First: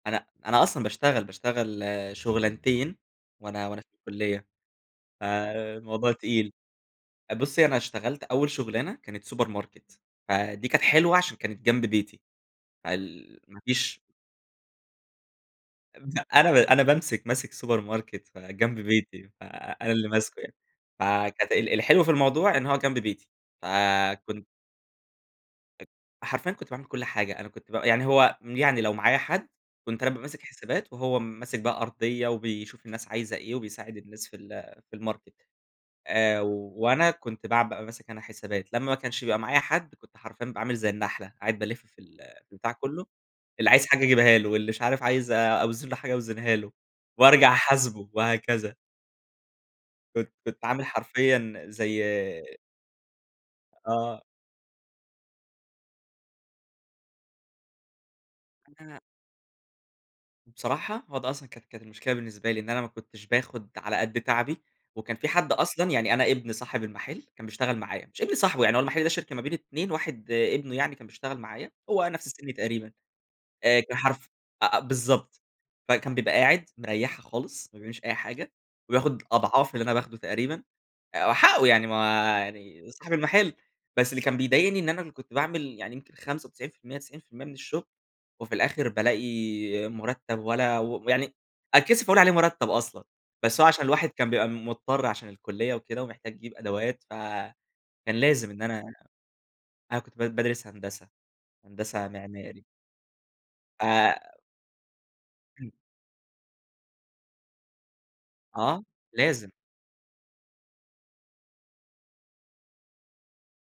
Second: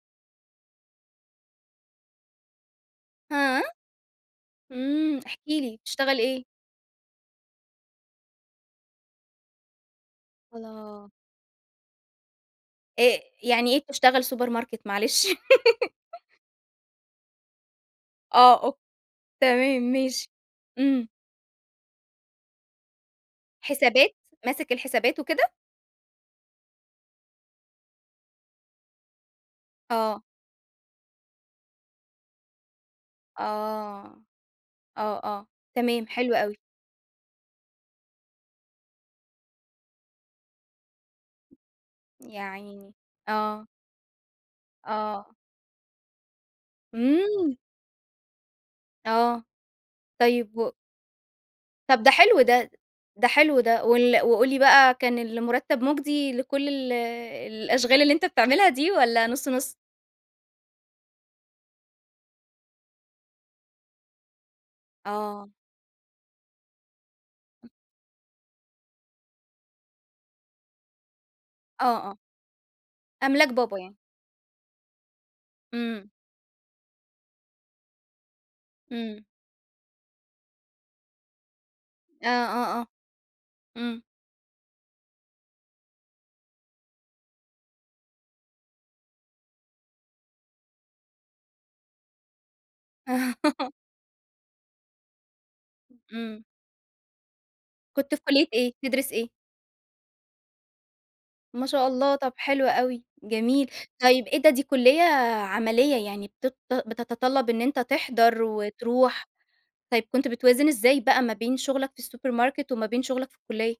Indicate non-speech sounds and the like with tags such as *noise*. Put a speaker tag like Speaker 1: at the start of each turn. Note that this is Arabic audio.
Speaker 1: أنا أنا أصلًا باشتغل، باشتغل شغلانتين
Speaker 2: هاه!
Speaker 1: وأنا وأنا في الكلية،
Speaker 2: امم احكِ لي،
Speaker 1: فالموضوع
Speaker 2: بتشتغل إيه؟
Speaker 1: تقيل، بُصّي أنا اشتغلت أوّل شغلانة كانت سوبر ماركت، فدي كانت
Speaker 2: الله!
Speaker 1: حلوة علشان كانت جنب بيتي،
Speaker 2: أ
Speaker 1: فال ما
Speaker 2: يعني إيه
Speaker 1: فيش
Speaker 2: بتشتغل سوبر ماركت معلش؟ *laughs*
Speaker 1: *unintelligible* أنا ب أنا بامسك ماسك سوبر ماركت ف
Speaker 2: آه، أو
Speaker 1: جنب بيتي،
Speaker 2: تمام
Speaker 1: فأنا اللي
Speaker 2: ماشي،
Speaker 1: ماسكه يعني.
Speaker 2: امم.
Speaker 1: فكانت ال الحلو في الموضوع إن هو جنب بيتي
Speaker 2: حسابات؟
Speaker 1: فكن
Speaker 2: ماسك الحسابات وكده؟
Speaker 1: أ حرفيًا كنت باعمل كُلّ حاجة، أنا كنت ب يعني هو يعني لو معايا حد كنت أنا بابقى
Speaker 2: آه.
Speaker 1: ماسك حسابات وهو ماسك بقى أرضية وبيشوف الناس عايزة إيه وبيساعد
Speaker 2: آه،
Speaker 1: الناس في ال في
Speaker 2: آه
Speaker 1: الماركت،
Speaker 2: آه، تمام حلو
Speaker 1: آآ،
Speaker 2: أوي.
Speaker 1: وأنا كنت بع بابقى ماسك أنا حسابات، لمّا ما كانش بيبقى معايا حد كنت حرفيًا بابقى عامل زي النحلة، قاعد بالفّ في ال
Speaker 2: يا
Speaker 1: البتاع
Speaker 2: عيني،
Speaker 1: كلّه،
Speaker 2: آه.
Speaker 1: اللي عايز حاجة أجيبها له واللي مش عارف عايز
Speaker 2: آه.
Speaker 1: أ أوزن له حاجة أوزنها له، وأرجع
Speaker 2: امم!
Speaker 1: أحاسبه وهكذا.
Speaker 2: آه،
Speaker 1: كنت
Speaker 2: طيّب
Speaker 1: كنت
Speaker 2: و
Speaker 1: عامل حرفيًا
Speaker 2: طب
Speaker 1: زي
Speaker 2: ده حلو ده، ده حلو ده وال
Speaker 1: آه.
Speaker 2: وقُل لي بقى كان المرتب مُجدي لكل ال الأشغال اللي أنت بتعملها
Speaker 1: إن
Speaker 2: دي
Speaker 1: أنا
Speaker 2: والّا نُص نُص؟
Speaker 1: بصراحة، هو ده أصلًا كانت كانت المشكلة بالنسبة لي، إن أنا ما كنتش باخد على قدّ تعبي، وكان في حد
Speaker 2: آه.
Speaker 1: أصلًا يعني أنا ابن صاحب المحل كان
Speaker 2: *unintelligible*
Speaker 1: بيشتغل معايا، مش ابن صاحبه يعني، هو المحل ده شركة ما بين 2، واحد ابنه يعني كان بيشتغل معايا،
Speaker 2: آه
Speaker 1: هو
Speaker 2: آه.
Speaker 1: نَفْس السن تقريبًا،
Speaker 2: أملاك بابا
Speaker 1: آآ،
Speaker 2: يعني.
Speaker 1: كان حرف أ أ بالضبط،
Speaker 2: امم.
Speaker 1: فكان بيبقى قاعد مريحها خالص، ما بيعملش أي حاجة، وياخد
Speaker 2: امم.
Speaker 1: أضعاف اللي أنا باخده تقريبًا، آآ، هو حقه يعني ما
Speaker 2: آآ،
Speaker 1: هو
Speaker 2: آه آه،
Speaker 1: يعني صاحب المحل،
Speaker 2: امم.
Speaker 1: بس اللي كان بيضايقني إن أنا اللي كنت باعمل يعني يمكن 95% 90% من الشغل، وفي الآخر بالاقي مرتّب ولا و ويعني أتكسف أقول عليه مرتّب أصلًا، بس هو
Speaker 2: *laughs*
Speaker 1: علشان الواحد كان بيبقى مضطر علشان الكلية وكده ومحتاج
Speaker 2: امم.
Speaker 1: يجيب أدوات، ف
Speaker 2: كنت
Speaker 1: كان
Speaker 2: في كلية
Speaker 1: لازم إن
Speaker 2: إيه،
Speaker 1: أنا
Speaker 2: بتدرس إيه؟
Speaker 1: أنا كنت ب بادرس هندسة،
Speaker 2: ما شاء
Speaker 1: هندسة
Speaker 2: الله! طب
Speaker 1: معماري.
Speaker 2: حلو أوي جميل،
Speaker 1: ف
Speaker 2: طيّب إيه ده دي كلية
Speaker 1: *clears throat*
Speaker 2: عمليّة يعني بتط بتتطلب إن أنت تحضر
Speaker 1: آه،
Speaker 2: وتروح.
Speaker 1: لازم.
Speaker 2: طيّب كنت بتوازن إزاي بقى ما بين شغلك في السوبر ماركت وما بين شغلك في الكلية؟